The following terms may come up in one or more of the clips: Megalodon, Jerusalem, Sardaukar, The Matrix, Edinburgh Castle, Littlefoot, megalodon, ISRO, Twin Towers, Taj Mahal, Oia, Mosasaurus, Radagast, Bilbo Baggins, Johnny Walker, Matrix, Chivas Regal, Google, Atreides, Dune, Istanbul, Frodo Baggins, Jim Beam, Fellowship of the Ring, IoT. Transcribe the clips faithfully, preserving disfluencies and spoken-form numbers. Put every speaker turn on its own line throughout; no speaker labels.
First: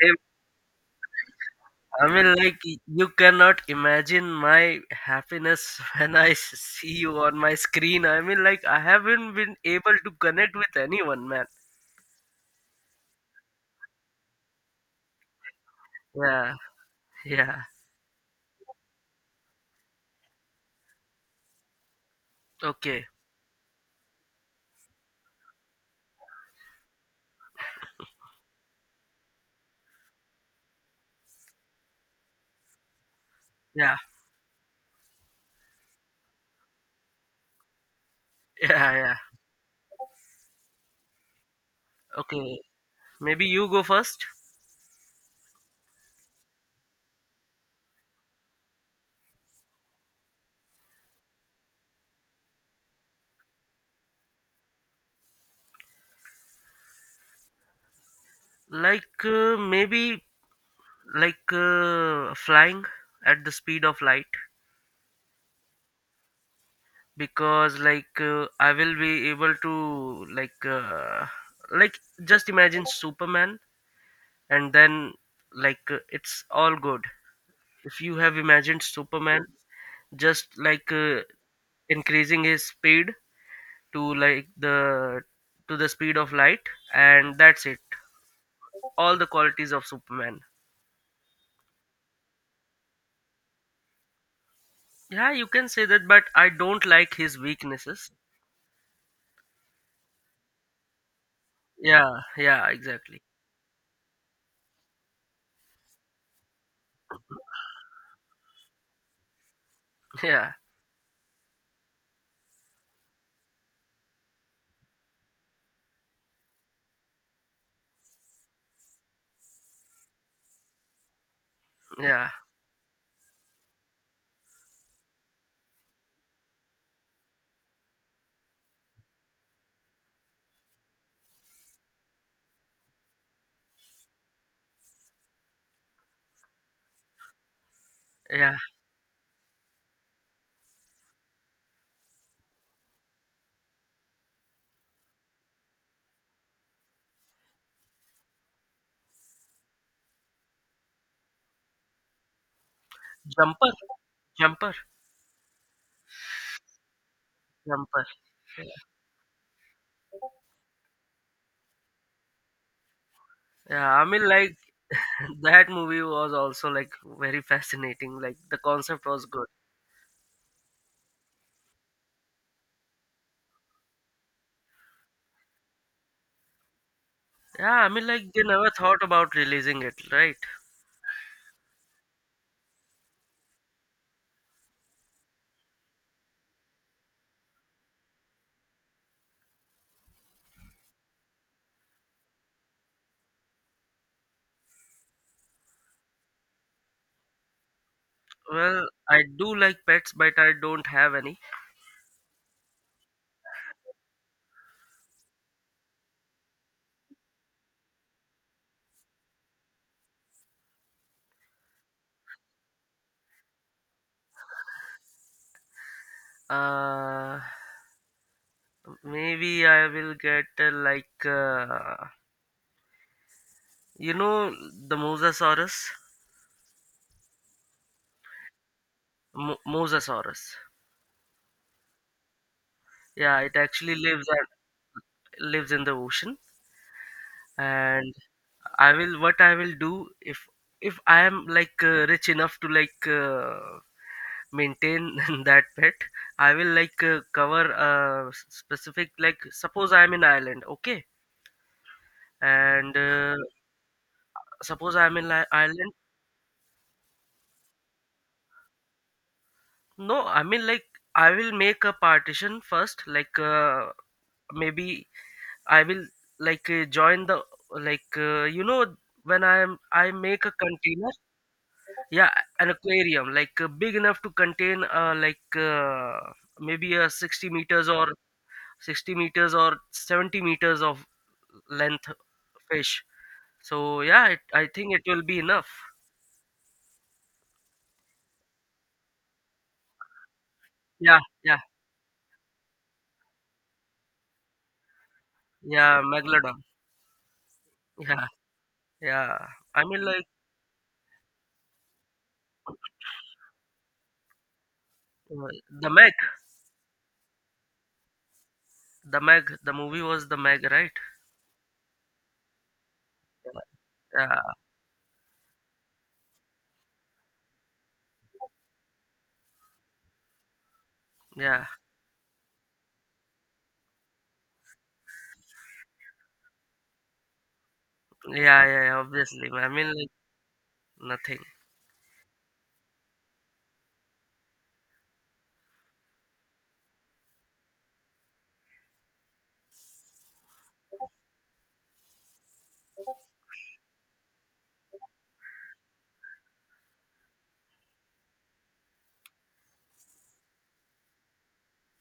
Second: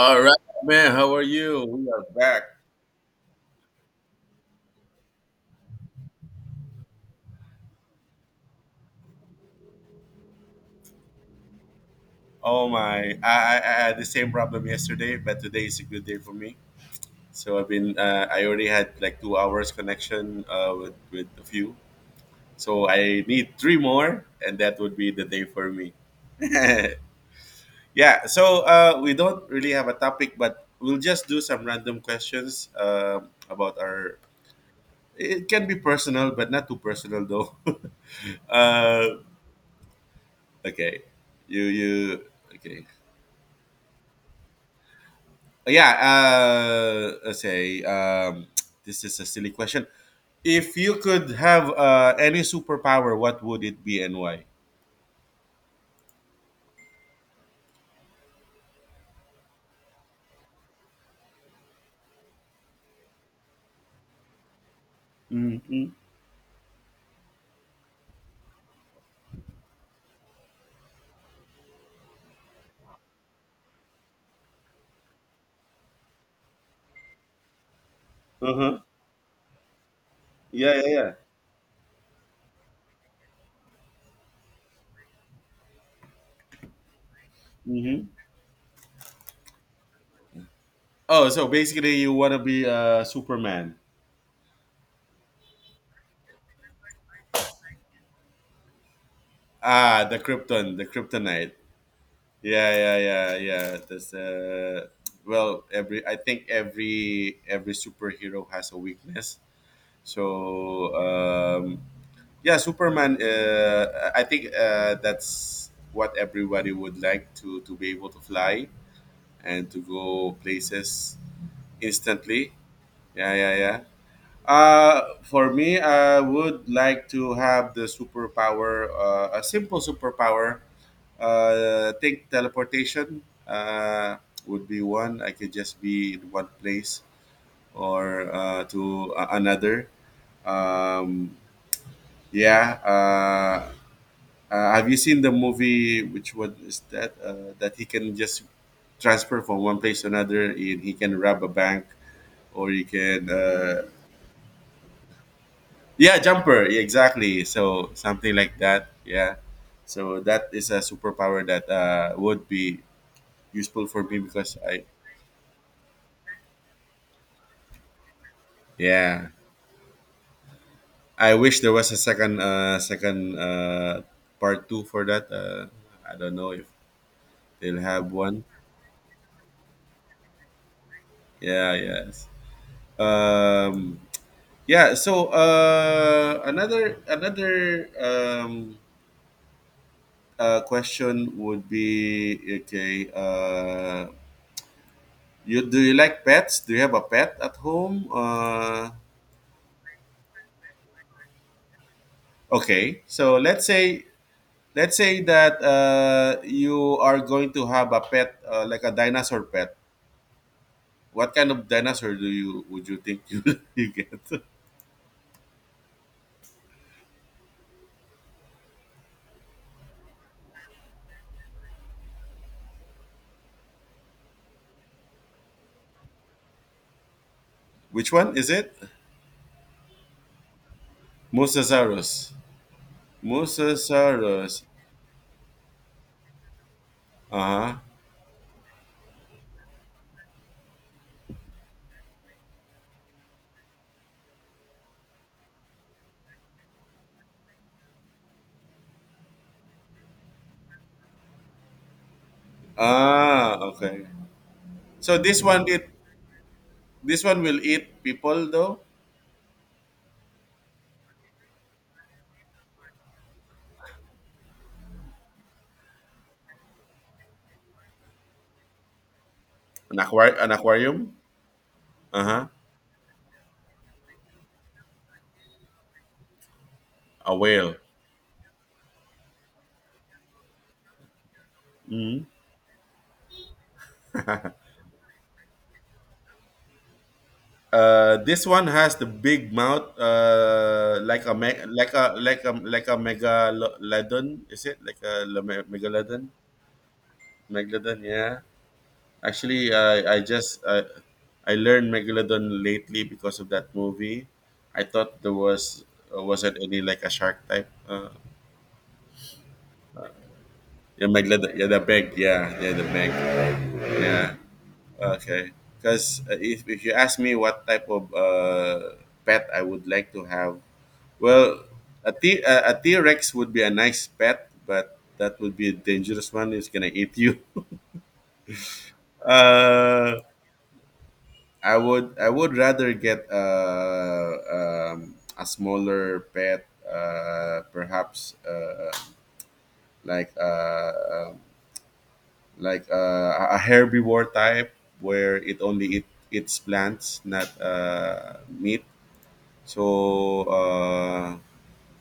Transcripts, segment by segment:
Same.
right, man. How are you? We are
I mean,
back.
like, y- you cannot imagine my happiness when I s- see you on my screen. I mean, like, I haven't been able to connect with anyone, man.
Oh my! I, I, I had the same problem yesterday, but today is a good day for
Yeah,
me. So
yeah.
I've been uh, I already had like two hours connection uh, with with a few. So
Okay.
I need three more, and that would be the day for me. Yeah. So uh, we don't really have a topic, but we'll just do some random questions uh, about
Yeah,
our. It can be personal, but not too personal though.
yeah, yeah.
uh, okay. You you
Okay.
okay.
Maybe you go first.
Yeah, uh say um this is a silly question. If you could have uh any superpower, what would it be, and why?
Like, uh, maybe, like, uh, flying at the speed of light.
Mm-hmm.
Because, like, uh, I will be able to, like, uh, like, just imagine Superman, and then like uh, it's all good if you have
Uh-huh.
imagined Superman, just
Yeah, yeah,
like
yeah.
uh, increasing his speed to like the to the speed of light, and that's it.
Mm-hmm.
All the qualities of Superman.
Oh, so basically you want to be uh Superman.
Yeah, you can say that, but I don't like his weaknesses.
Ah, the krypton, the kryptonite.
Yeah, yeah,
Yeah, yeah,
exactly.
yeah, yeah. that's uh Well, every I think every every superhero has a weakness.
Yeah,
so um, yeah, Superman, uh, I think, uh, that's what everybody would like to to be able to fly and to go places
yeah,
instantly. Yeah, yeah, yeah. Uh, for me, I would like to have the superpower, uh, a simple superpower, uh, think teleportation. Uh, would be one. I could just be in one place or
yeah.
uh, to a- another. um, yeah, uh, Uh, have you seen the movie? Which one is that? Uh, that he can just transfer from one place to another. And he can rob a bank, or he can.
Jumper.
Uh,
Jumper.
yeah, jumper. Yeah, exactly. So
Jumper.
something like that. Yeah. So that is a superpower that uh, would be useful
Yeah,
for
I
me
mean, like,
because I.
that movie was also, like, very fascinating. Like, the concept was
Yeah.
good.
I wish there was a second uh, second uh, part two for that. Uh, I don't know if
Yeah,
they'll
I mean,
have
like, they
one.
never thought about releasing it, right?
Yeah. Yes. Um. Yeah. So uh, another another um, uh, question would be okay. Uh, you Do you like pets? Do you have a pet at home?
Well,
Uh,
I do like pets, but I don't have any.
okay. So let's say let's say that uh, you are going to have a pet uh, like a dinosaur pet. What kind of dinosaur do you would you think you, you get?
Uh, maybe I will get uh, like, uh, you know, the Mosasaurus.
Which one is it?
Mo- Mosasaurus.
Mosasaurus.
Yeah, it actually lives at,
Mosasaurus.
lives in the ocean,
Uh huh.
and I will, what I will do if if I am, like, uh, rich enough to, like, uh, maintain that pet, I will, like, uh, cover a s- specific, like, suppose I am in Ireland, okay, and uh,
Ah, okay.
suppose I am
So
in
this
li-
one eat.
Ireland.
this one will eat people though.
No, I mean, like, I will make a partition first. Like, uh, maybe I will, like, uh, join the, like, uh, you know when I am,
An
I
aquari-
make
an
a
aquarium.
container.
Uh
Yeah,
huh.
an aquarium, like, uh, big enough to contain uh, like, uh, maybe a
A
sixty
whale.
meters, or sixty meters or seventy meters of length
Mhm.
fish. So yeah, it, I think it will be enough.
Uh, this one has the big mouth, uh,
Yeah,
like a
yeah,
me- like a like a like a megalodon. Is it like a le- me-
yeah,
megalodon?
Megalodon.
Megalodon,
Yeah,
yeah.
yeah.
Actually,
I mean,
I I
like,
just I, I learned megalodon lately because of that movie. I thought there
uh,
was
the Meg,
uh, wasn't any like a shark type. Uh,
the Meg, the movie was the Meg, right?
yeah, megalodon. Yeah, the big. Yeah, yeah, the big. Yeah.
Yeah,
Okay, because if, if you ask me what type of uh, pet I would like to have, well,
yeah,
a T a, a T Rex would be a nice pet, but that would be a dangerous one. It's gonna eat you.
yeah, yeah, yeah, obviously. I mean, like,
Uh,
nothing.
I would I would rather get uh, um, a smaller pet, uh, perhaps uh, like uh, um, like uh, a a herbivore type where it only eat, eats plants, not uh, meat. So uh,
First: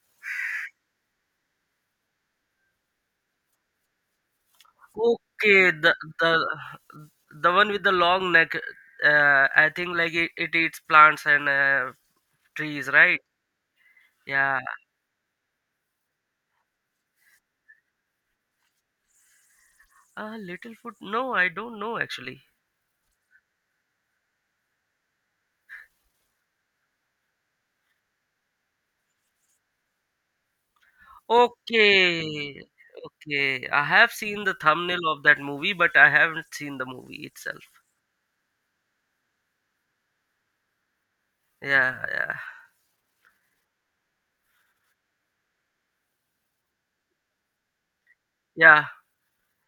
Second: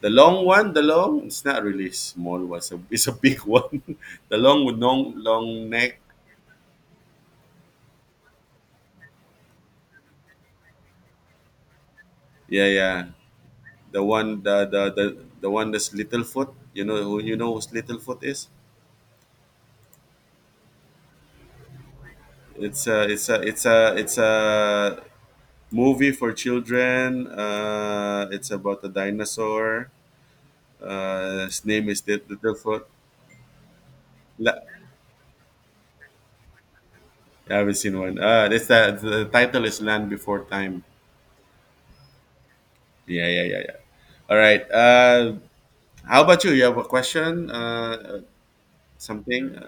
the long one, the long, it's not really small one. It's a, it's a big one. The long with long long
Okay, the
neck.
the the one with the long neck. Uh, I think like it, it eats plants and uh,
Yeah,
trees,
yeah.
right?
The one
Yeah.
the the the, the one that's Little Foot. You know who, you know who's Little Foot is.
Uh, Littlefoot. No, I don't know actually.
It's a it's a it's a it's a movie for children. Uh, it's about a dinosaur. Uh, his name is Lit-
Okay,
Littlefoot.
okay. I have seen the
La-
thumbnail of that movie, but I haven't seen the movie
I
itself.
haven't seen one. Uh, it's the, the title is Land Before Time.
Yeah, yeah,
Yeah, yeah, yeah, yeah. All right. Uh, how about you? You have a question? Uh, uh,
yeah.
something? Uh,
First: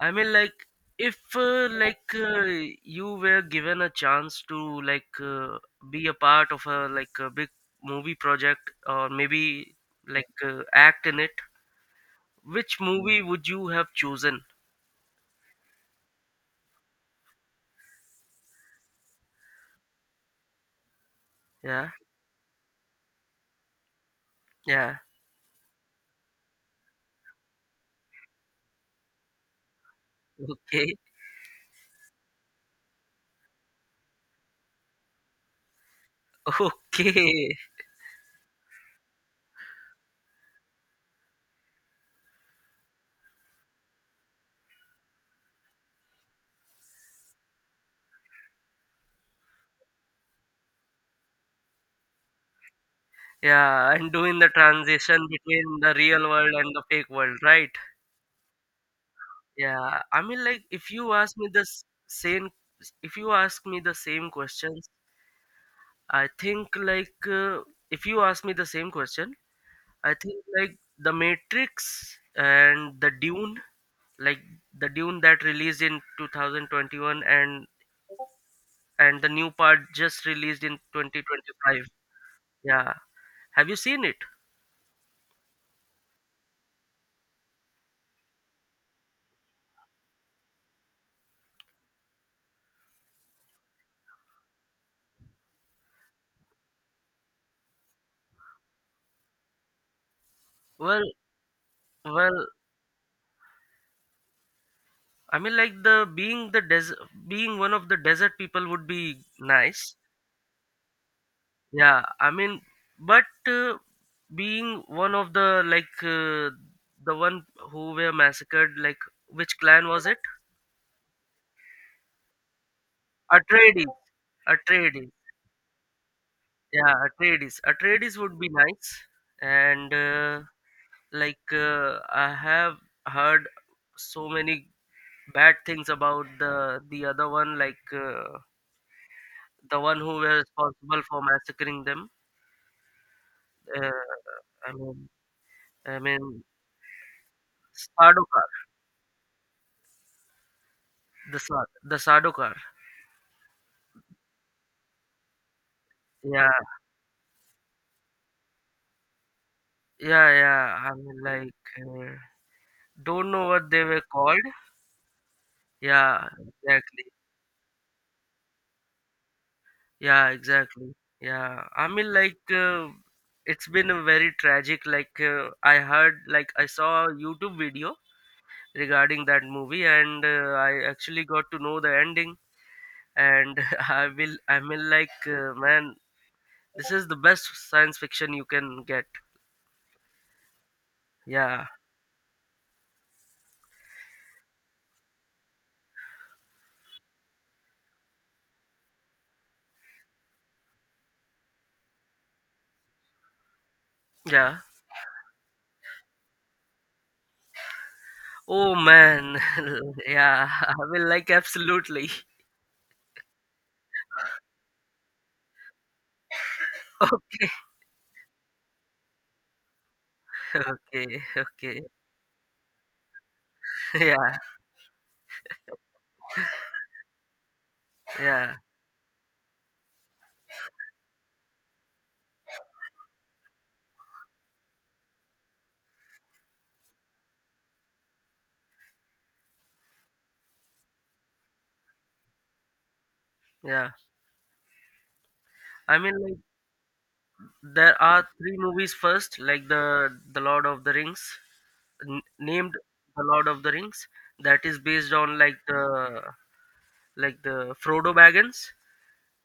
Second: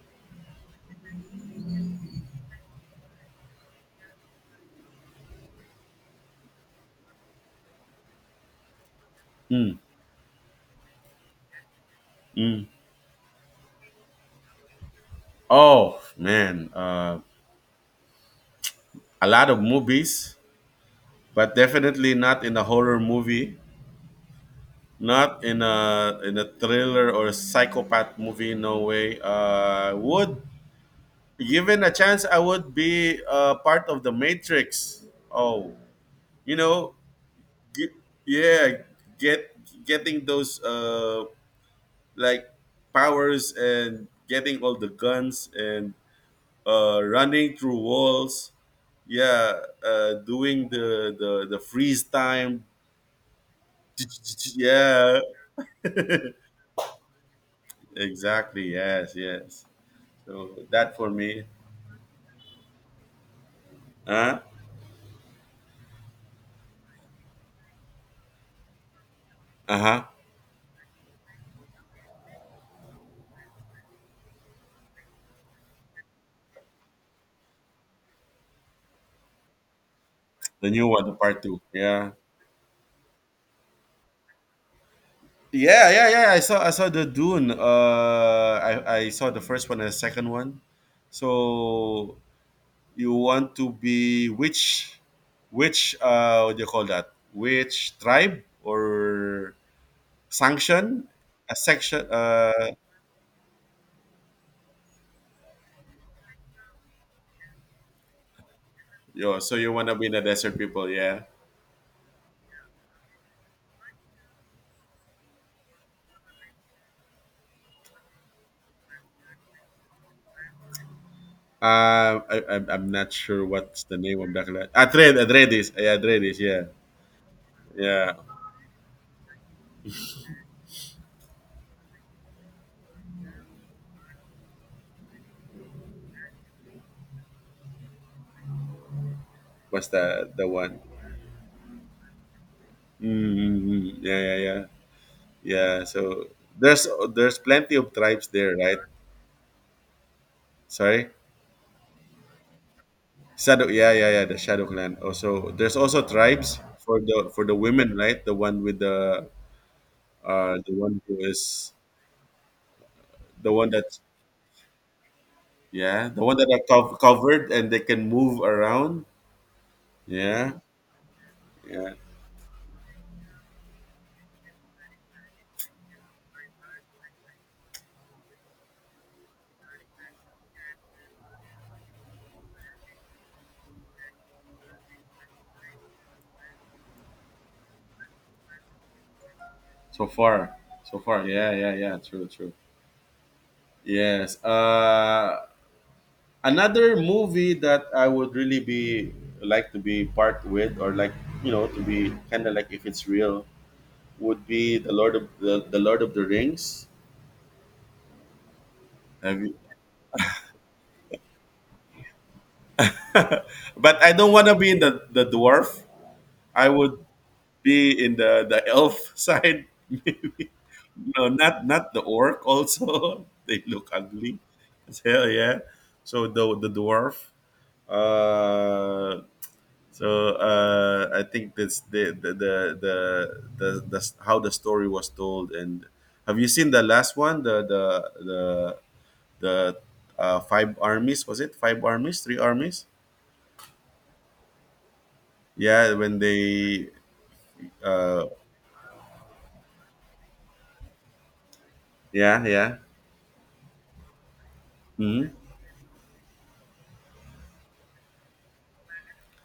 I mean, like, if uh, like, uh, you were given a chance to, like, uh, be a part of a, like, a big movie project, or maybe,
Mm,
like, uh, act in it,
mm.
which movie would you have chosen?
Oh man, uh, a lot of movies, but
Yeah,
definitely not in a horror movie,
yeah.
not in a in a thriller or a psychopath movie. No way. Uh, would
Okay,
Given a chance, I would be uh, part of the Matrix. Oh, you know,
okay.
ge- yeah, get getting those uh like powers and getting all the guns and uh, running through walls. Yeah, uh, doing the, the the freeze time.
Yeah, and doing the
Yeah,
transition between the real world and the fake world, right?
exactly. Yes, yes.
Yeah. I mean,
So
like, if
that for
you ask
me.
me this same, if you ask me the same
Huh?
questions, I think, like, uh, if you ask me the same question,
Uh huh.
I think like The Matrix and The Dune, like The Dune that released in two thousand twenty-one and and the new part just released
The
in
new one, the part two.
twenty twenty-five.
Yeah.
Yeah. Have you seen it?
Yeah, yeah, yeah. I saw I saw the Dune. Uh, I I saw the first one and the second one. So you want to be which which uh what do you call that which tribe or
Well,
sanction a section
well,
uh
I mean, like, the being the des being one of the desert people would be
yo, so you want to
nice.
be the desert people, yeah.
Yeah, I mean, but uh, being one of the, like, uh, the one who were massacred, like, which clan was it?
Uh, I, I'm, I'm not sure what's
Atreides.
the name of that clan.
Atreides.
Adred Adredis, yeah, Adredis, yeah.
Yeah, Atreides.
Yeah,
Atreides would be nice, and uh, like, uh, I have heard so many bad things about the the other one, like, uh, the
what's
one who
the
were
the one?
responsible for massacring them. Uh,
Mm, yeah, yeah, yeah,
I mean,
yeah.
I
So
mean,
there's, there's plenty of tribes
Sardaukar.
there, right? Sorry.
The Sard the Sardaukar.
Shadow, yeah, yeah, yeah, the Shadow Clan. Also, there's also
Yeah.
tribes for the, for the women, right? The one with the,
Yeah,
uh, the
yeah. I
one
mean,
who
like,
is
uh, don't know
the
what
one
they
that
were called.
yeah, the
Yeah,
one that are cov-
exactly.
covered and they can move around.
Yeah,
Yeah,
exactly. Yeah. I
yeah.
mean, like, uh, it's been a very tragic. Like, uh, I heard, like, I saw a YouTube video regarding that movie, and uh, I actually got to know the ending. And I will, I mean, like, uh, man, this is the best science fiction you can get.
So far, so far, yeah,
Yeah,
yeah, yeah. True, true. Yes. Uh, another movie that I would really be like to be part with, or like, you know, to be kind of like if it's real, would
yeah.
be the Lord of the, the Lord of the Rings.
Oh man,
Have you?
yeah. I will, like, absolutely.
But I don't want to be in the, the dwarf. I would
Okay.
be in the, the elf side, maybe.
Okay,
No, not
okay.
not the orc. Also, they look
Yeah,
ugly as hell. Yeah! So the the dwarf.
yeah,
Uh, so uh, I think that's the the, the the the the how the story was told. And have you seen the last one? The the the the uh, five armies was it five armies three armies
yeah.
Yeah,
I mean,
when
like,
they
there
uh,
are three movies first, like the the Lord of the Rings, n-
yeah,
named
yeah.
the Lord of the Rings. That is based
Hmm.
on, like, the like the Frodo Baggins.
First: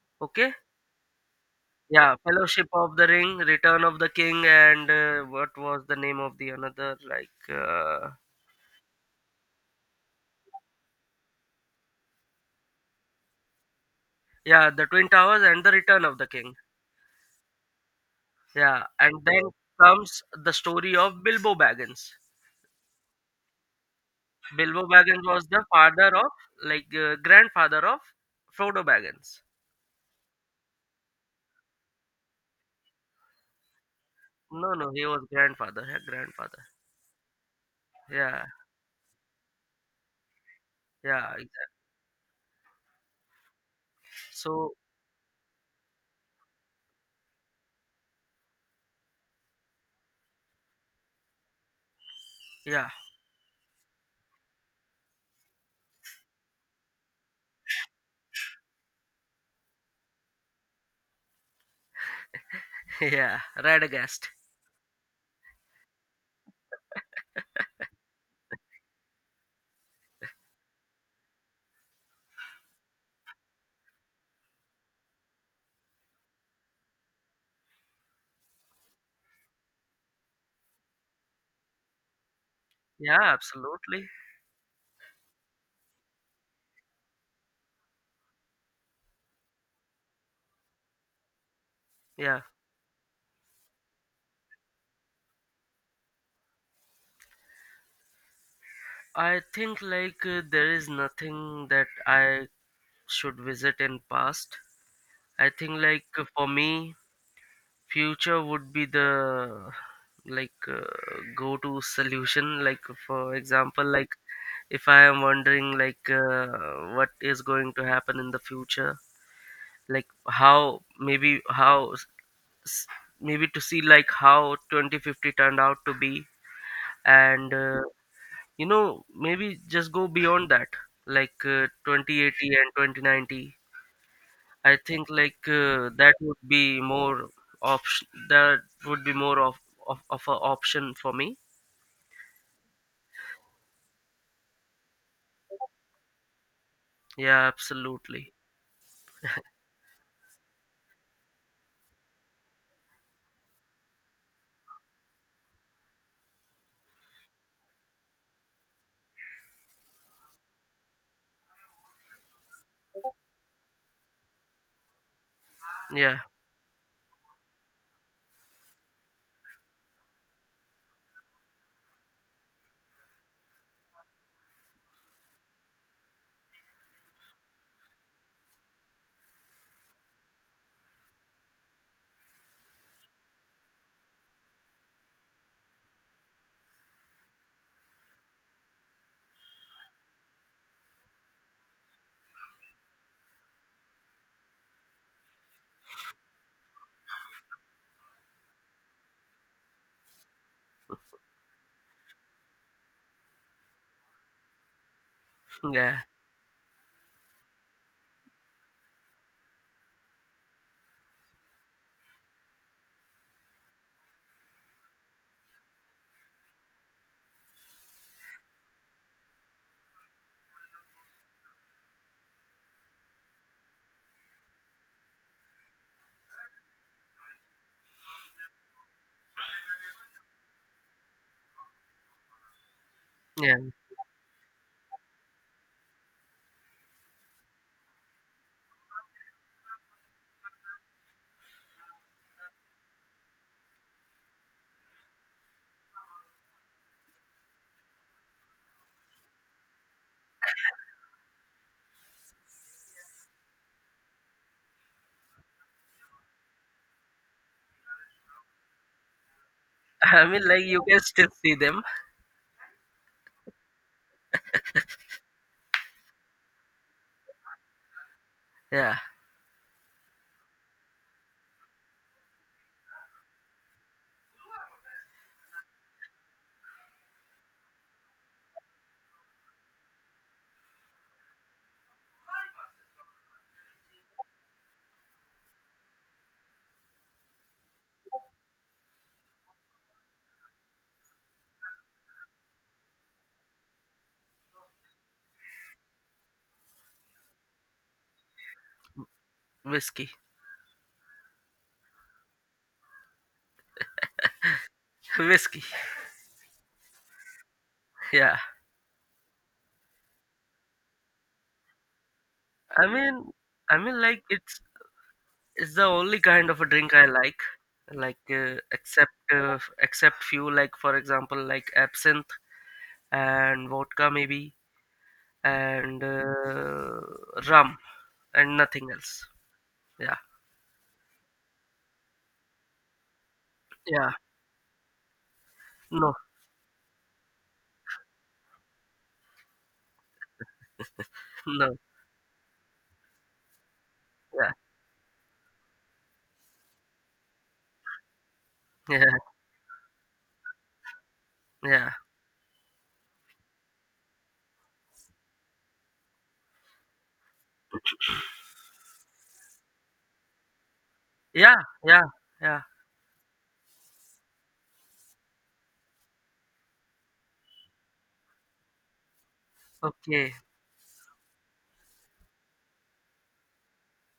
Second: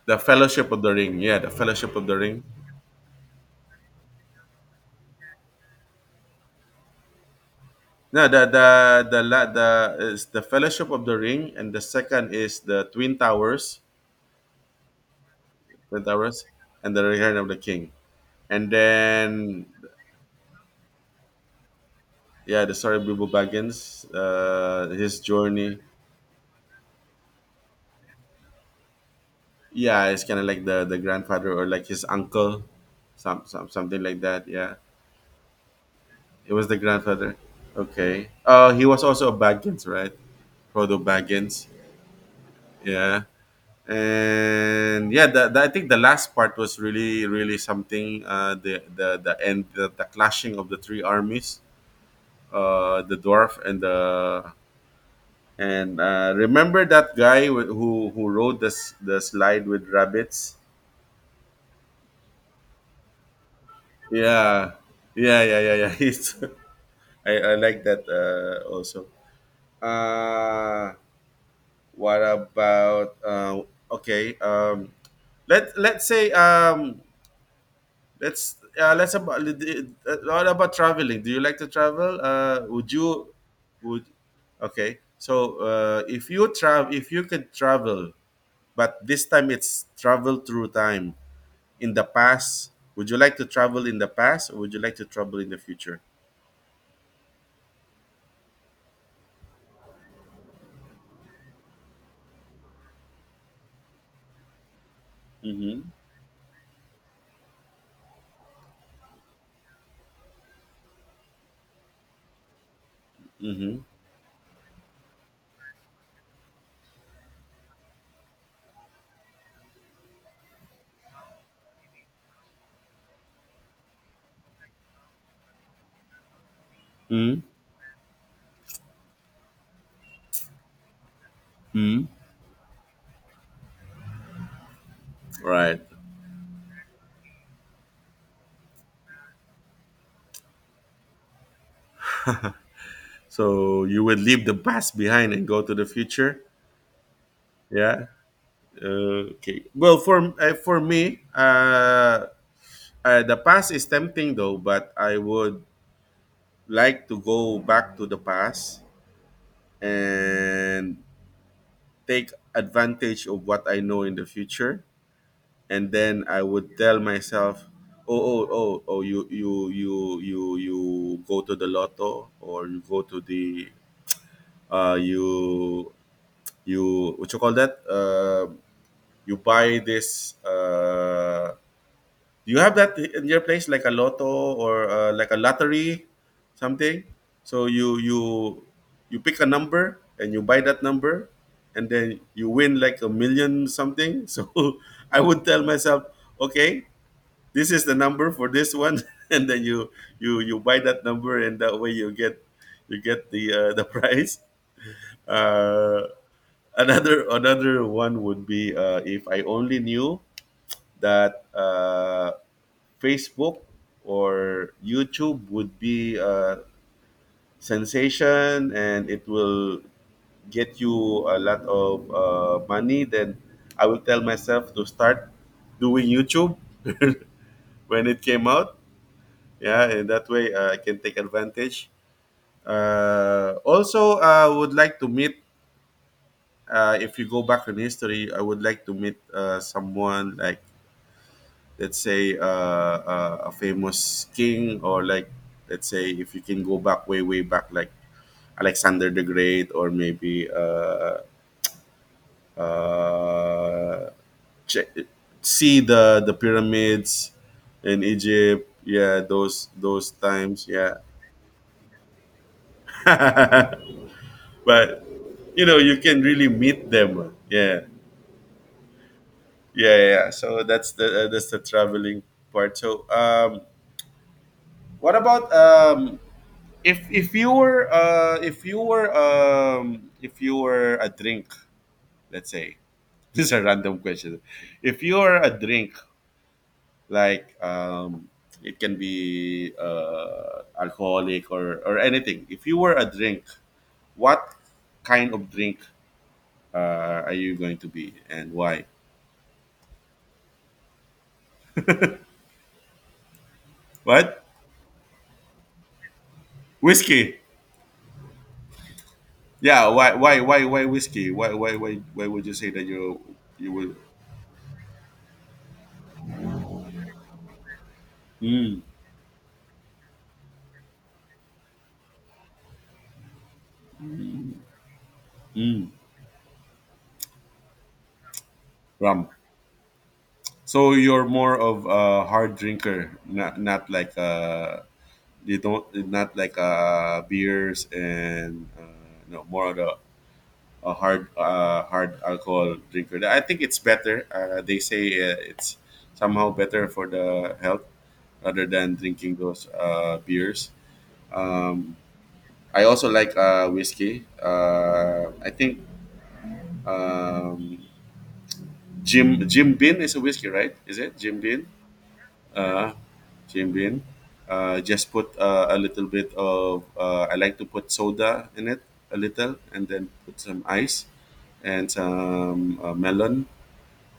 The
Okay,
Fellowship of the Ring. Yeah, the Fellowship of
yeah,
the Ring.
Fellowship of the Ring, Return of the King, and uh, what was the name of the another, like, uh,
No, the the the la- the is the Fellowship of the Ring, and the second is the Twin Towers,
yeah, the Twin Towers and the Return
Twin
of the
Towers,
King.
and the Return of the King. And
Yeah, and then
then,
comes the story of Bilbo Baggins.
yeah, the story of Bilbo Baggins,
Bilbo
uh, his
Baggins was the
journey.
father of, like, uh, grandfather of Frodo Baggins.
Yeah, it's kind of like the the grandfather or like his uncle, some, some something like that.
No,
Yeah,
no, he was grandfather. Yeah,
it
grandfather.
was the grandfather. Okay.
Yeah,
Uh, he was also a Baggins, right? Frodo
yeah, exactly.
Baggins. Yeah.
So,
And yeah, the, the, I think the last part was really, really something. Uh the the the end, the, the clashing of the three armies,
yeah,
uh the dwarf and the. And uh remember that guy wh- who who rode this the slide with rabbits?
yeah, Radagast.
Yeah, yeah, yeah, yeah, yeah. It's, I, I like that uh also. Uh what about uh okay um let let's say um Let's, uh, let's about what about traveling? Do you like to travel? Uh, would
Yeah,
you would
absolutely.
Okay? So uh, if you travel, if you could travel, but this time it's travel through time in the
Yeah,
past. Would you like to travel in the past, or would you like to travel in the future?
I think, like, uh, there is nothing that I should visit in past. I think,
Mm-hmm.
like, uh, for me, future would be the, like, uh, go to solution. Like, for
Mm-hmm.
example, like, if I am wondering, like, uh, what is going to happen in the future, like, how, maybe how s- s- maybe to see like how twenty fifty turned out to be,
Mm-hmm.
and uh, you know maybe just go beyond that, like, uh, twenty eighty and twenty ninety. I think, like,
Right.
uh, that would be more option. That would be more of of, of an option for me.
So you would leave the past behind and go to the future.
Yeah,
Yeah.
absolutely.
Uh, okay. Well, for uh, for me, uh, Uh, the past is tempting though, but I would like to go back to the past and take advantage of what I know in the future. And
Yeah,
then I would tell myself, oh, oh, oh, oh, you, you, you, you, you go to the lotto, or you go to the, uh, you, you, what you call that? Uh, you buy this, uh, do you have that in your place, like a lotto or uh, like a lottery, something? So you you you pick a number and you buy that number, and then you win like a million something. So I would tell myself, okay, this is the number for this one, and then you you you buy that number, and that way you get, you get the uh, the prize.
yeah,
Uh, another another one would be, uh, if I only knew that. Uh, Facebook or YouTube would be a sensation and it will get you a lot of uh, money, then I will tell myself to start doing YouTube when it came out. Yeah, and that way uh, I can take advantage. Uh,
yeah.
also, uh, I would like to meet, uh, if you go back in history, I would like to meet uh, someone like, let's say uh, uh, a famous king, or like, let's say if you can go back way, way back, like Alexander the Great, or maybe uh, uh, che- see the the pyramids in Egypt, yeah, those those
I mean, like,
times,
you
yeah.
can still see them.
But you know you can really meet them. Yeah,
Yeah.
yeah, yeah, yeah. So that's the uh, that's the traveling part. So um what about um if if you were uh if you were um if you were a drink, let's say. This is a random question. If you are a drink, like um it can be uh alcoholic or or anything. If you were a drink, what kind of drink uh are you going to be, and why?
Whiskey.
What?
Whiskey.
Whiskey?
Yeah.
Yeah, why why why why whiskey? Why why why why would you say that
I
you
mean,
you
I
will?
mean, like, it's it's the only kind of a drink I like. Like, uh,
Mm,
except uh, f- except few, like, for example like absinthe and vodka maybe
mm,
and uh, rum and nothing else.
rum.
Yeah.
So you're more of a hard drinker, not not
Yeah.
like uh you don't,
No.
not like uh beers and uh, no, more of a, a hard
No.
uh hard alcohol drinker. I think it's better.
Yeah.
Uh, they say uh, it's somehow better for the health rather than
Yeah.
drinking those uh beers.
Yeah.
Um, I also like uh whiskey. Uh, I think um Jim Jim Beam is a whiskey, right? Is it Jim
Yeah.
Beam?
Yeah. Yeah.
uh, Came in. Uh, just put uh, a little bit of, uh, I like to put soda in it, a little, and then
Okay.
put some ice and some uh, melon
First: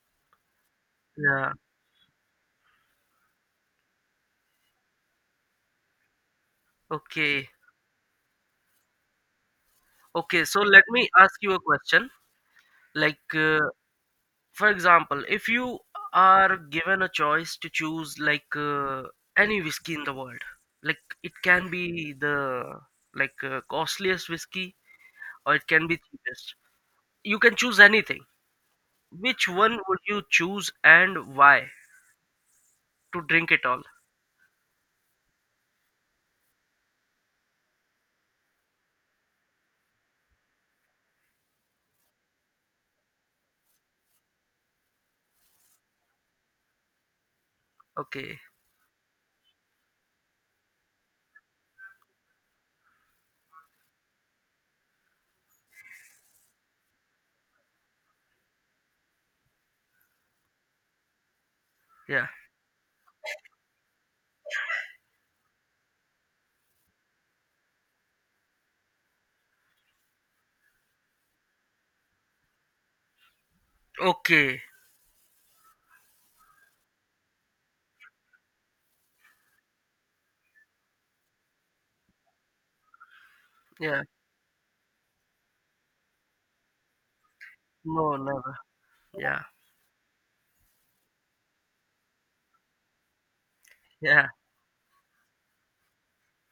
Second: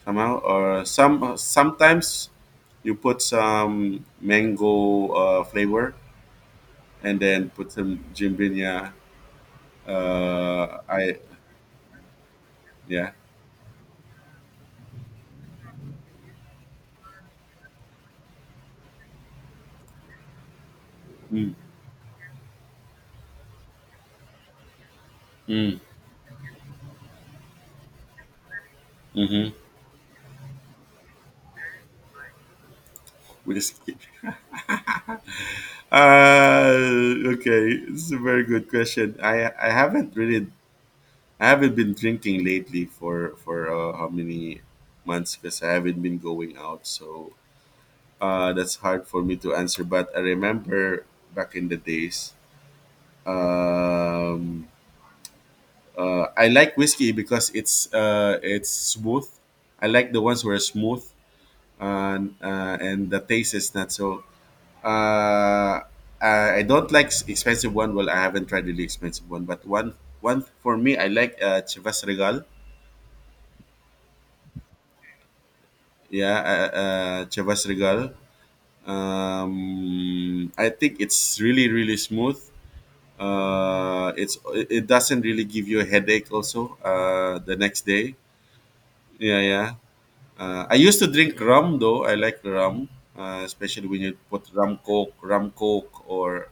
somehow. Or some uh,
Yeah.
sometimes you put some mango uh, flavor and
Okay.
then put some jimbinya.
Okay. So
Uh,
let me
I,
ask you a question.
yeah.
Like, uh, for example, if you are given a choice to choose, like, uh, any whiskey in the world, like it
Mm.
can be the, like, uh, costliest whiskey, or it
Mm.
can be cheapest, you can choose anything, which
Mm-hmm.
one would you choose and why, to drink it all?
Whiskey. Uh, okay, it's a very good question. I I haven't really, I haven't been drinking lately for for uh, how many months, because I haven't been going out. So
Okay.
uh, that's hard for me to answer. But I remember back in the days, um, uh, I like whiskey because it's uh, it's smooth. I like the ones who are smooth,
Yeah.
and uh, and the taste is not so. Uh, I I don't like s- expensive one. Well, I haven't tried really expensive one, but one, one for me, I like uh, Chivas Regal.
Okay.
Yeah, uh, uh, Chivas Regal. Um, I think it's really really smooth.
Yeah.
Uh, it's, it doesn't really give you a headache also uh, the next
No,
day.
never.
Yeah,
Yeah,
yeah. Uh, I used to drink rum though. I like rum, uh, especially when you
yeah,
put rum coke, rum coke, or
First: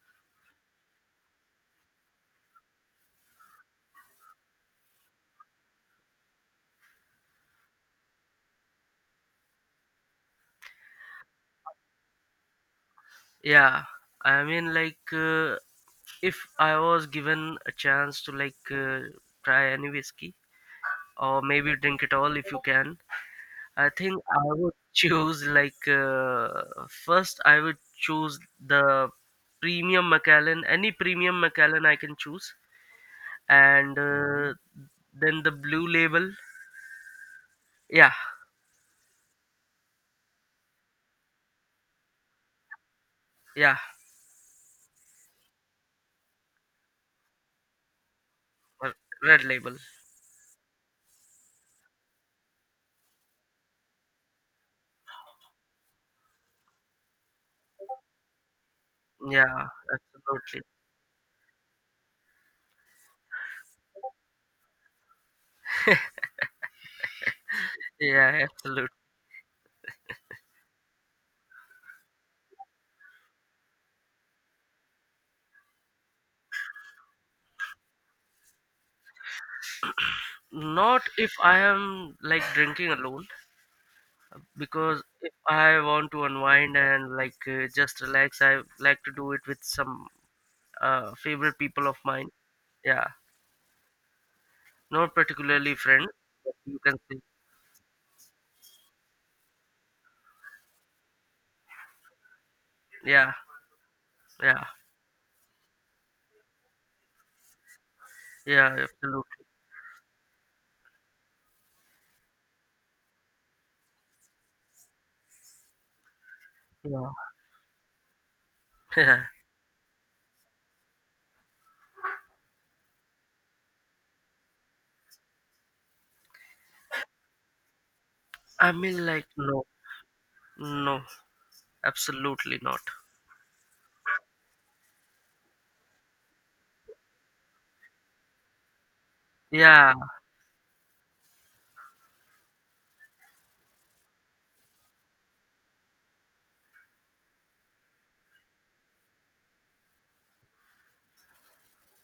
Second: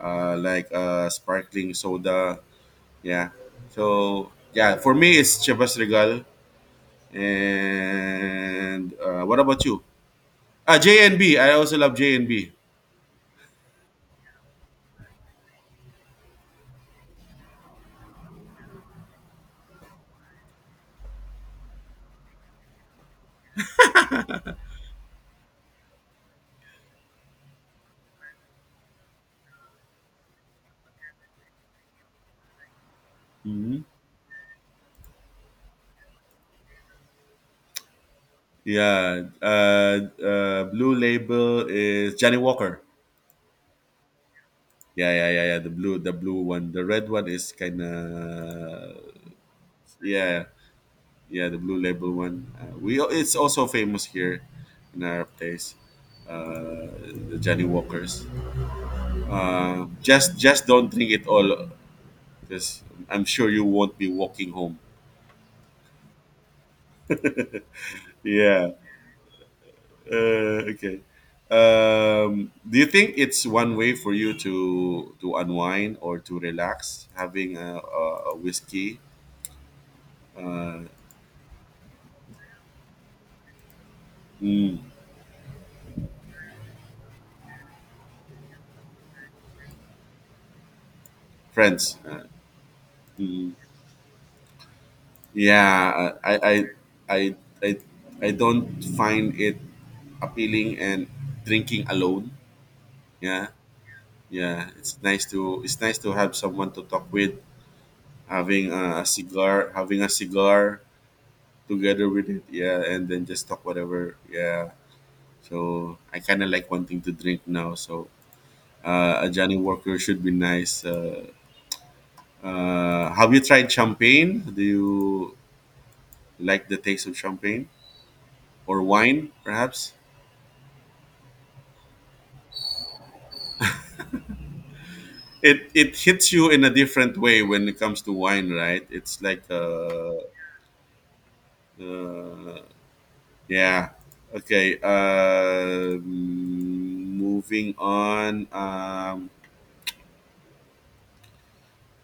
uh, like uh, sparkling soda. Yeah. So yeah, for me it's Chivas Regal. And uh, what about you? Ah, J and B. I also love J N B.
yeah. I mean, like, uh, if I was given a chance to, like, uh, try any whiskey or maybe drink it all if you can. I think I would choose, like, uh, first I would choose the premium Macallan, any premium Macallan I can choose,
Mm-hmm.
and uh, then the blue label. Yeah,
Yeah. Uh, uh, blue label is Johnny Walker.
yeah,
Yeah, yeah, yeah, yeah. The blue, the blue one. The red one is kind of,
or red label.
yeah, yeah. The blue label one. Uh, we it's also famous here in our place. Uh, the Johnny Walkers.
Yeah,
Uh, just
absolutely.
just don't drink it all, because I'm sure you won't be walking home.
Yeah,
Yeah.
absolutely.
Uh, okay. Um, do you think it's one way for you to to unwind or to relax, having a, a, a whiskey? Uh,
Not if I am, like, drinking alone,
mm,
because if I want to unwind and, like, uh, just relax, I like to do it with some uh, favorite people of
friends. Uh,
mine. Yeah,
mm,
not particularly friend,
yeah, I,
but
I
you can say,
I I I don't find it appealing and drinking alone.
yeah,
Yeah,
yeah,
yeah. It's nice to, it's nice to have someone to talk with, having
yeah,
a
absolutely.
cigar, having a cigar together with it. Yeah, and then just talk whatever. Yeah. So I kind of like wanting
Yeah,
to drink now. So uh,
yeah.
a Johnny Walker should be nice. Uh, uh, have you tried champagne? Do you like the taste of champagne
I
or
mean, like,
wine,
no,
perhaps?
no, absolutely not.
It it hits you in a different way when it comes to wine, right? It's like
Yeah,
uh, uh yeah. Okay. Uh, moving on. Um,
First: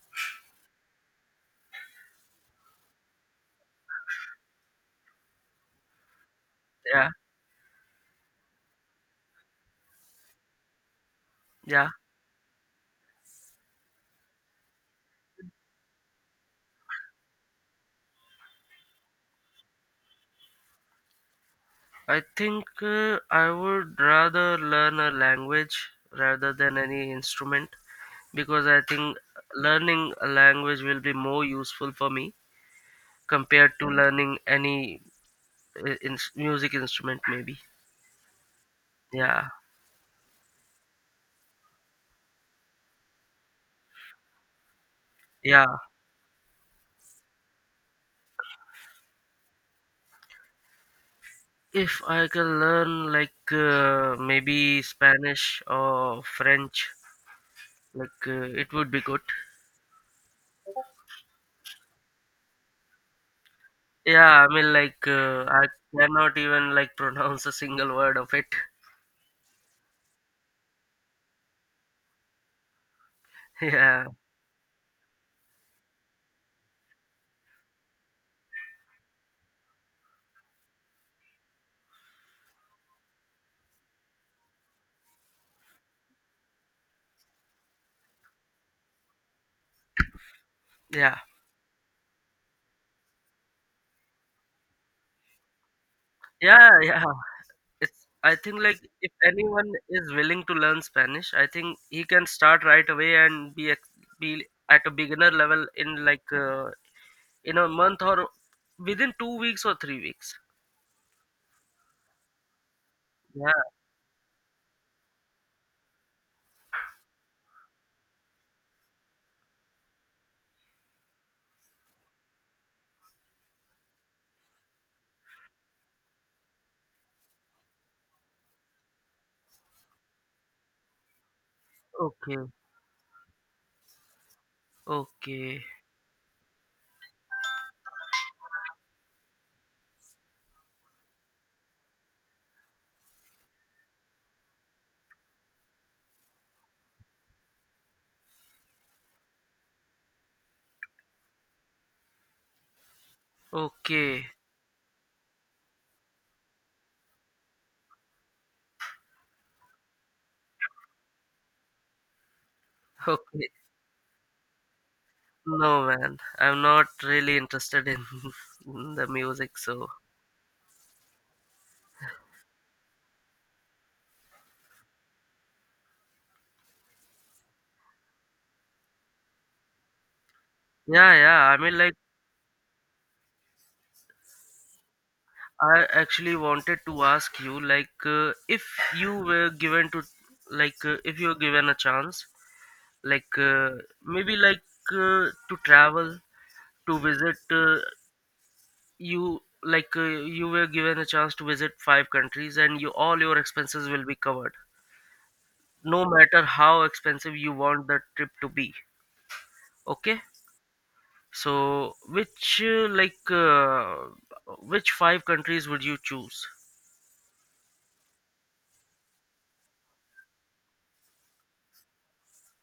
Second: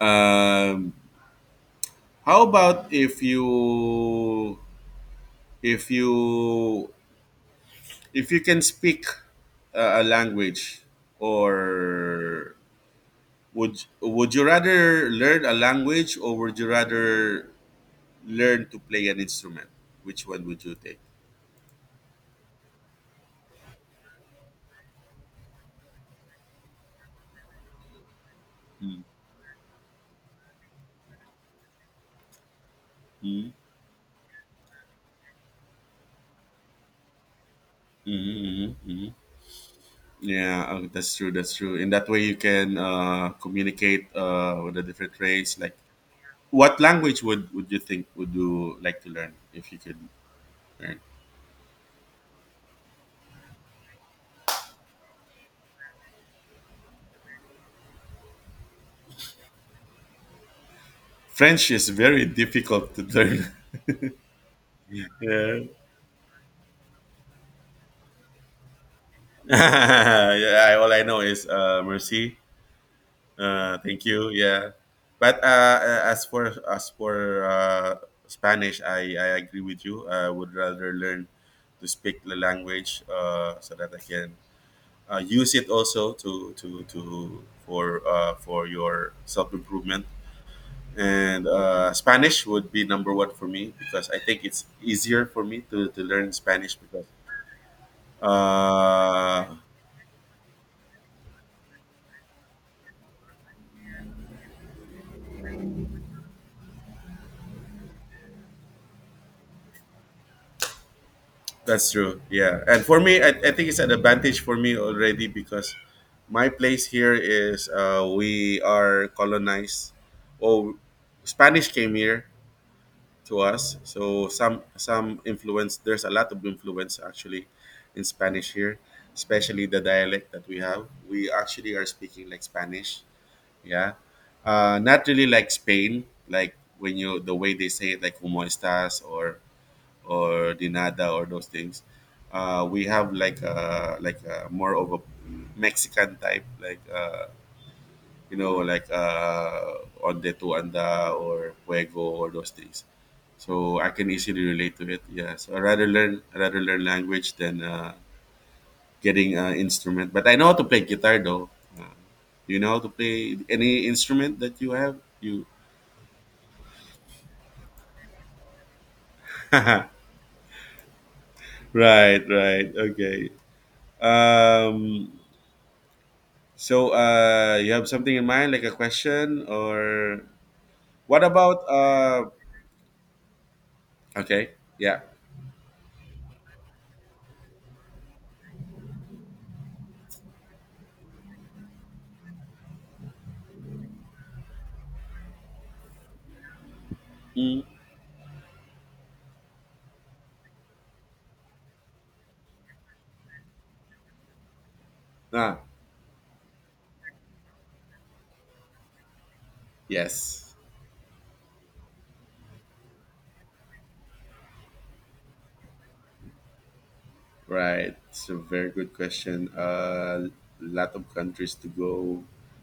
um, how about if you, if you,
yeah,
if you can speak a, a language
yeah.
or would would you rather learn a language or would you rather learn to play an instrument, which one would you take?
I think uh, I would rather learn a language rather than any instrument, because I think learning a language will be more useful for me
Mm-hmm,
compared to learning any uh, in- music instrument, maybe.
hmm hmm.
Yeah,
Yeah, uh, that's true, that's true. In that way you can uh, communicate uh, with the different race.
yeah.
Like, what language would would you think, would you like to learn if you could learn?
If I can learn, like, uh, maybe Spanish or French, like, uh, it would be good.
French is very difficult to learn.
Yeah, I mean, like, uh,
Yeah.
I cannot even, like, pronounce a single word of it.
Yeah, I, all I know is uh, mercy. Uh, thank
Yeah,
you. Yeah, but uh, as for as for uh, Spanish, I, I agree with you. I would rather learn to speak the language uh, so that I can uh, use it also to to to for uh, for your self improvement.
yeah,
And uh, Spanish would be number one for me, because I think it's easier for me to, to learn Spanish
yeah, yeah.
because
It's, I think, like, if
uh,
anyone is willing to learn Spanish, I think he can start right away and be ex- be at a beginner level in, like, uh, in a month, or within two weeks or three weeks.
that's true. Yeah. And for me, I, I
Yeah.
think it's an advantage for me already, because my place here is uh, we are colonized. Oh, Spanish came here to us. So some some influence, there's a lot of influence actually in Spanish here, especially the dialect that we have. We actually are speaking like
Okay.
Spanish. Yeah. Uh, not really like
Okay.
Spain, like when you, the way they say it, like "como estás" or or the nada or those things. Uh, we have like uh like uh more of a Mexican type, like uh, you know, like uh, onde tu anda or fuego or those things. So I can
Okay.
easily relate to it. Yeah. So I rather learn I rather learn language than uh, getting an instrument. But I know how to play guitar though. Uh, do you know how to play
Okay.
any instrument that you have? You,
No, man. I'm not really interested in, in the music. So,
right, right, okay. Um, So, uh, you have something in mind, like a question, or
yeah,
what
yeah. I
about?
mean, like,
Uh, okay, yeah.
I actually wanted to ask you, like, uh, if you were given to, like, uh, if you were given a chance, like, uh, maybe, like, uh, to travel, to visit,
Mm.
uh, you, like, uh, you were given a chance to visit five countries, and you, all your expenses will be covered,
Ah,
no matter how expensive you want the trip to be. Okay?
yes,
So, which uh, like, uh, which five countries would you choose?
right. It's a very good question. A lot of countries to go,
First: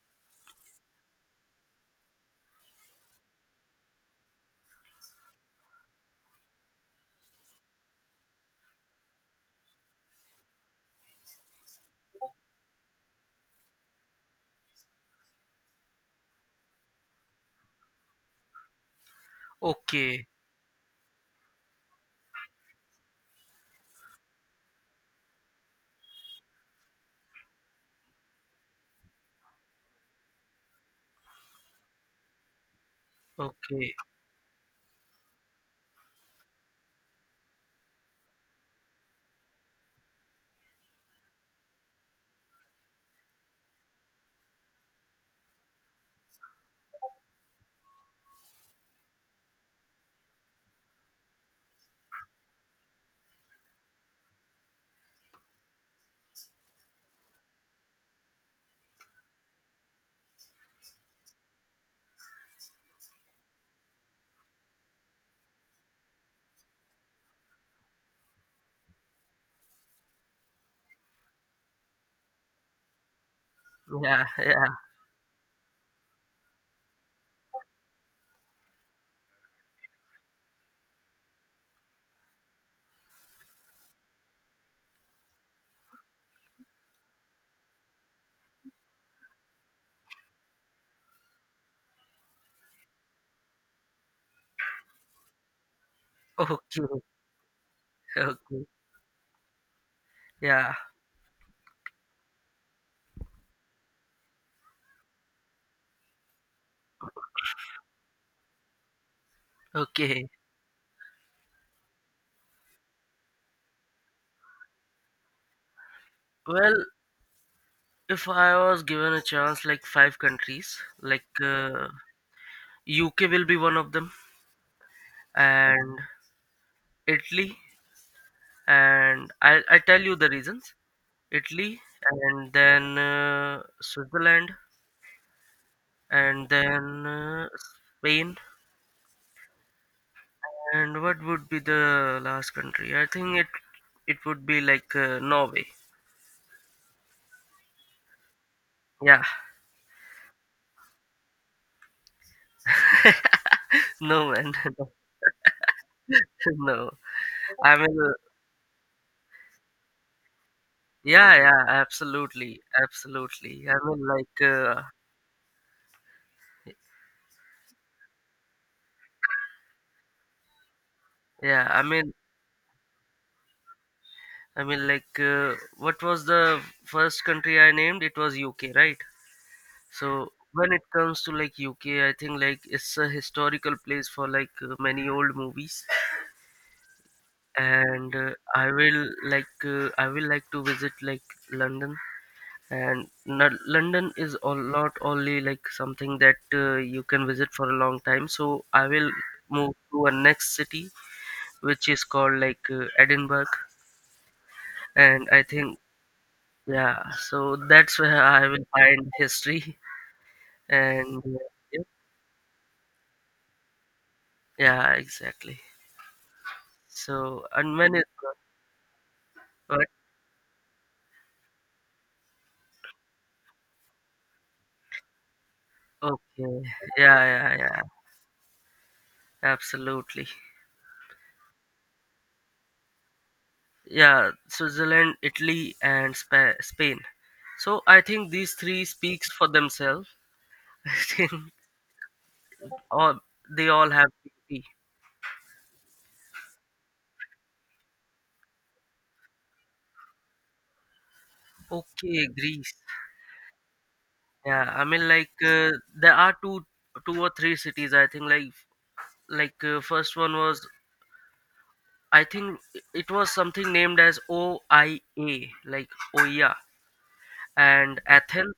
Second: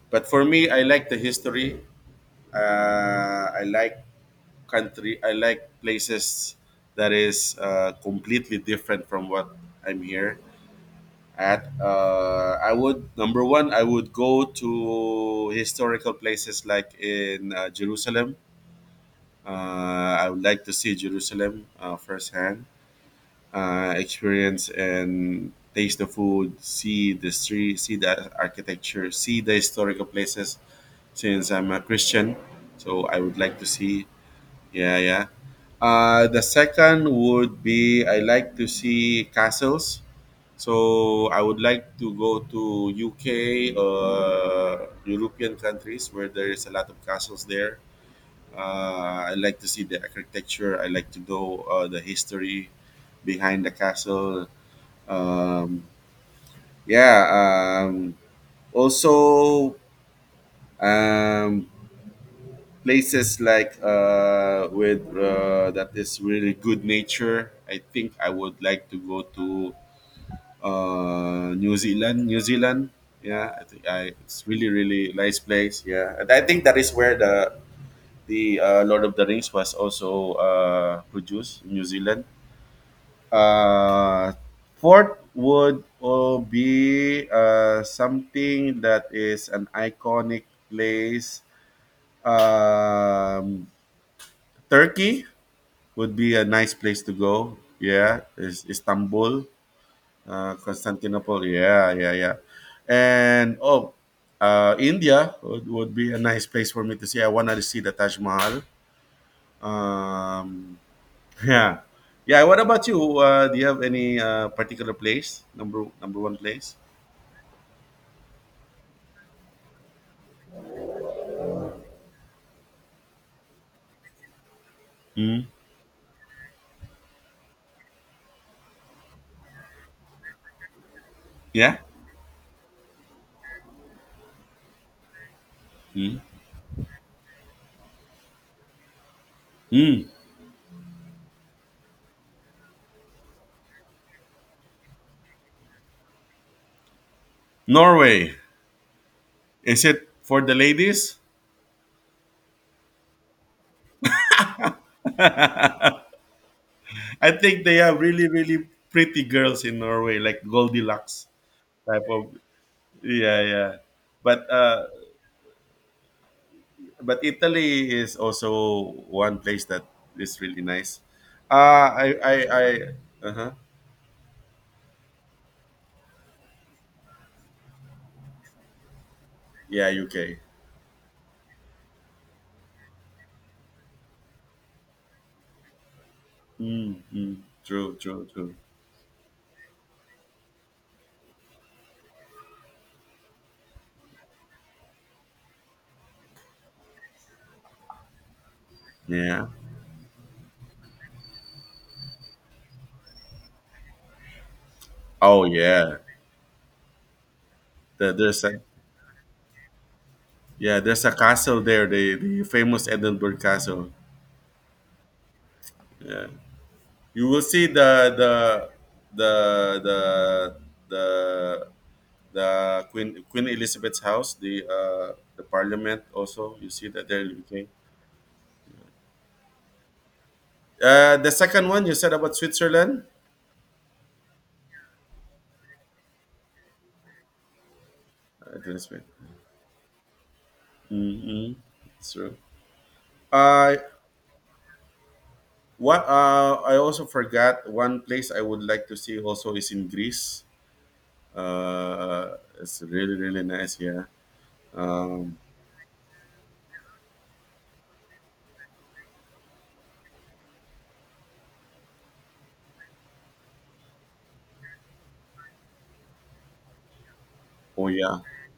but for me, I like the history. Uh, I like country, I like places that is uh, completely different from what I'm here. At uh, I would, number one, I would go to historical places like in uh, Jerusalem. Uh,
Okay,
I would like to see Jerusalem uh, firsthand, uh, experience and taste the food, see the street, see the architecture, see the historical places. Since I'm a Christian, so I would like to
okay,
see, yeah, yeah. Uh, the second would be, I like to see castles. So I would like to go to U K or European countries where there is a lot of castles there. Uh, I like to see the architecture. I like to know uh, the history behind the castle. Um, yeah. Um, also, um, places like uh, with uh, that is really good nature. I think I would like to go to uh, New Zealand. New Zealand, yeah, I think I,
yeah,
it's
yeah,
really really nice place. Yeah, and I think that is where the the uh, Lord of the Rings was also uh, produced in New Zealand. Uh, Fourth would uh, be uh, something that is an iconic place. Um, Turkey would be a
okay,
nice place to go. Yeah, is
okay,
Istanbul, uh,
yeah,
Constantinople. Yeah, yeah, yeah. And oh, uh, India would, would be a nice place for me to see. I wanted to see the Taj Mahal.
okay.
Um, yeah, yeah. What about you? Uh, do you have any uh, particular place? Number, number one place?
Well, if I was given a chance, like, five countries, like, uh, U K will be one of them,
Mm.
and Italy, and I I tell you the reasons.
Yeah.
Italy, and then uh, Switzerland,
Mm.
and then uh, Spain.
Mm.
And what would be the last country? I think it it would be, like, uh, Norway.
Norway.
Yeah,
Is it for the ladies?
no man, no.
I think they
I mean,
have
uh,
really, really pretty girls in Norway, like Goldilocks
yeah, yeah,
type of.
absolutely,
Yeah,
absolutely. I
yeah.
mean, like,
But
uh,
uh, but Italy is also one place that is really nice.
yeah, I
Uh, I,
mean,
I, I, uh-huh.
I mean, like, uh, what was the first country I named? It was U K, right?
Yeah,
So
U K.
when it comes to like U K, I think like it's a historical place for, like, uh, many old movies,
Mm, mm, true,
and
true,
uh,
true.
I will, like, uh, I will like to visit, like, London. And N- london is a lot only, like, something that uh, you can visit for a long time, so I will
Yeah.
move to a next city, which is called, like, uh, edinburgh, and I
Oh,
think,
yeah.
yeah, so that's
The,
where
there's
I
a,
will find history.
yeah, there's a
And uh,
castle
yeah,
there, the, the famous Edinburgh Castle.
yeah, exactly.
Yeah. You will
So,
see
and
the
when is,
the the
but,
the the the Queen Queen Elizabeth's house, the uh the Parliament
okay,
also. You see that
yeah,
there in
yeah,
U K.
yeah, absolutely,
Uh, the second one you said about Switzerland.
yeah, Switzerland, Italy, and Spa- spain, so I think these
I didn't
three
speak.
speaks for themselves. I think
Mm-hmm. It's true.
all they
I
all have beauty.
what uh, I also forgot one place I would like to see also is in Greece.
Okay,
Uh,
Greece.
it's really really nice. Yeah.
Yeah, I mean, like,
Um,
uh, there are two, two or three cities, I think, like like uh, first one was, I think it was something named as O I A, like Oia
oh
and
yeah,
Athens,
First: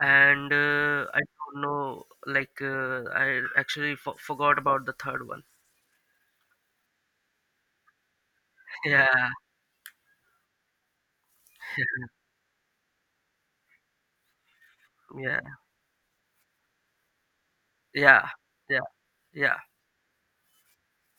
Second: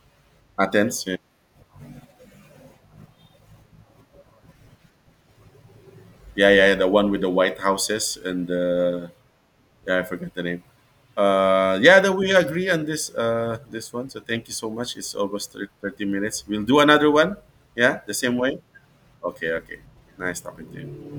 and
Athens.
uh,
Yeah.
I don't know, like, uh, I actually fo forgot about the third one.
Yeah, yeah, yeah, the one with the white houses and uh,
Yeah,
yeah, I forgot the name. Uh, yeah, that we agree on this uh, this one. So thank you so much. It's
yeah,
almost thir- thirty minutes. We'll do another one. Yeah, the
yeah,
same way.
yeah.
Okay,
yeah.
okay. Nice talking to you.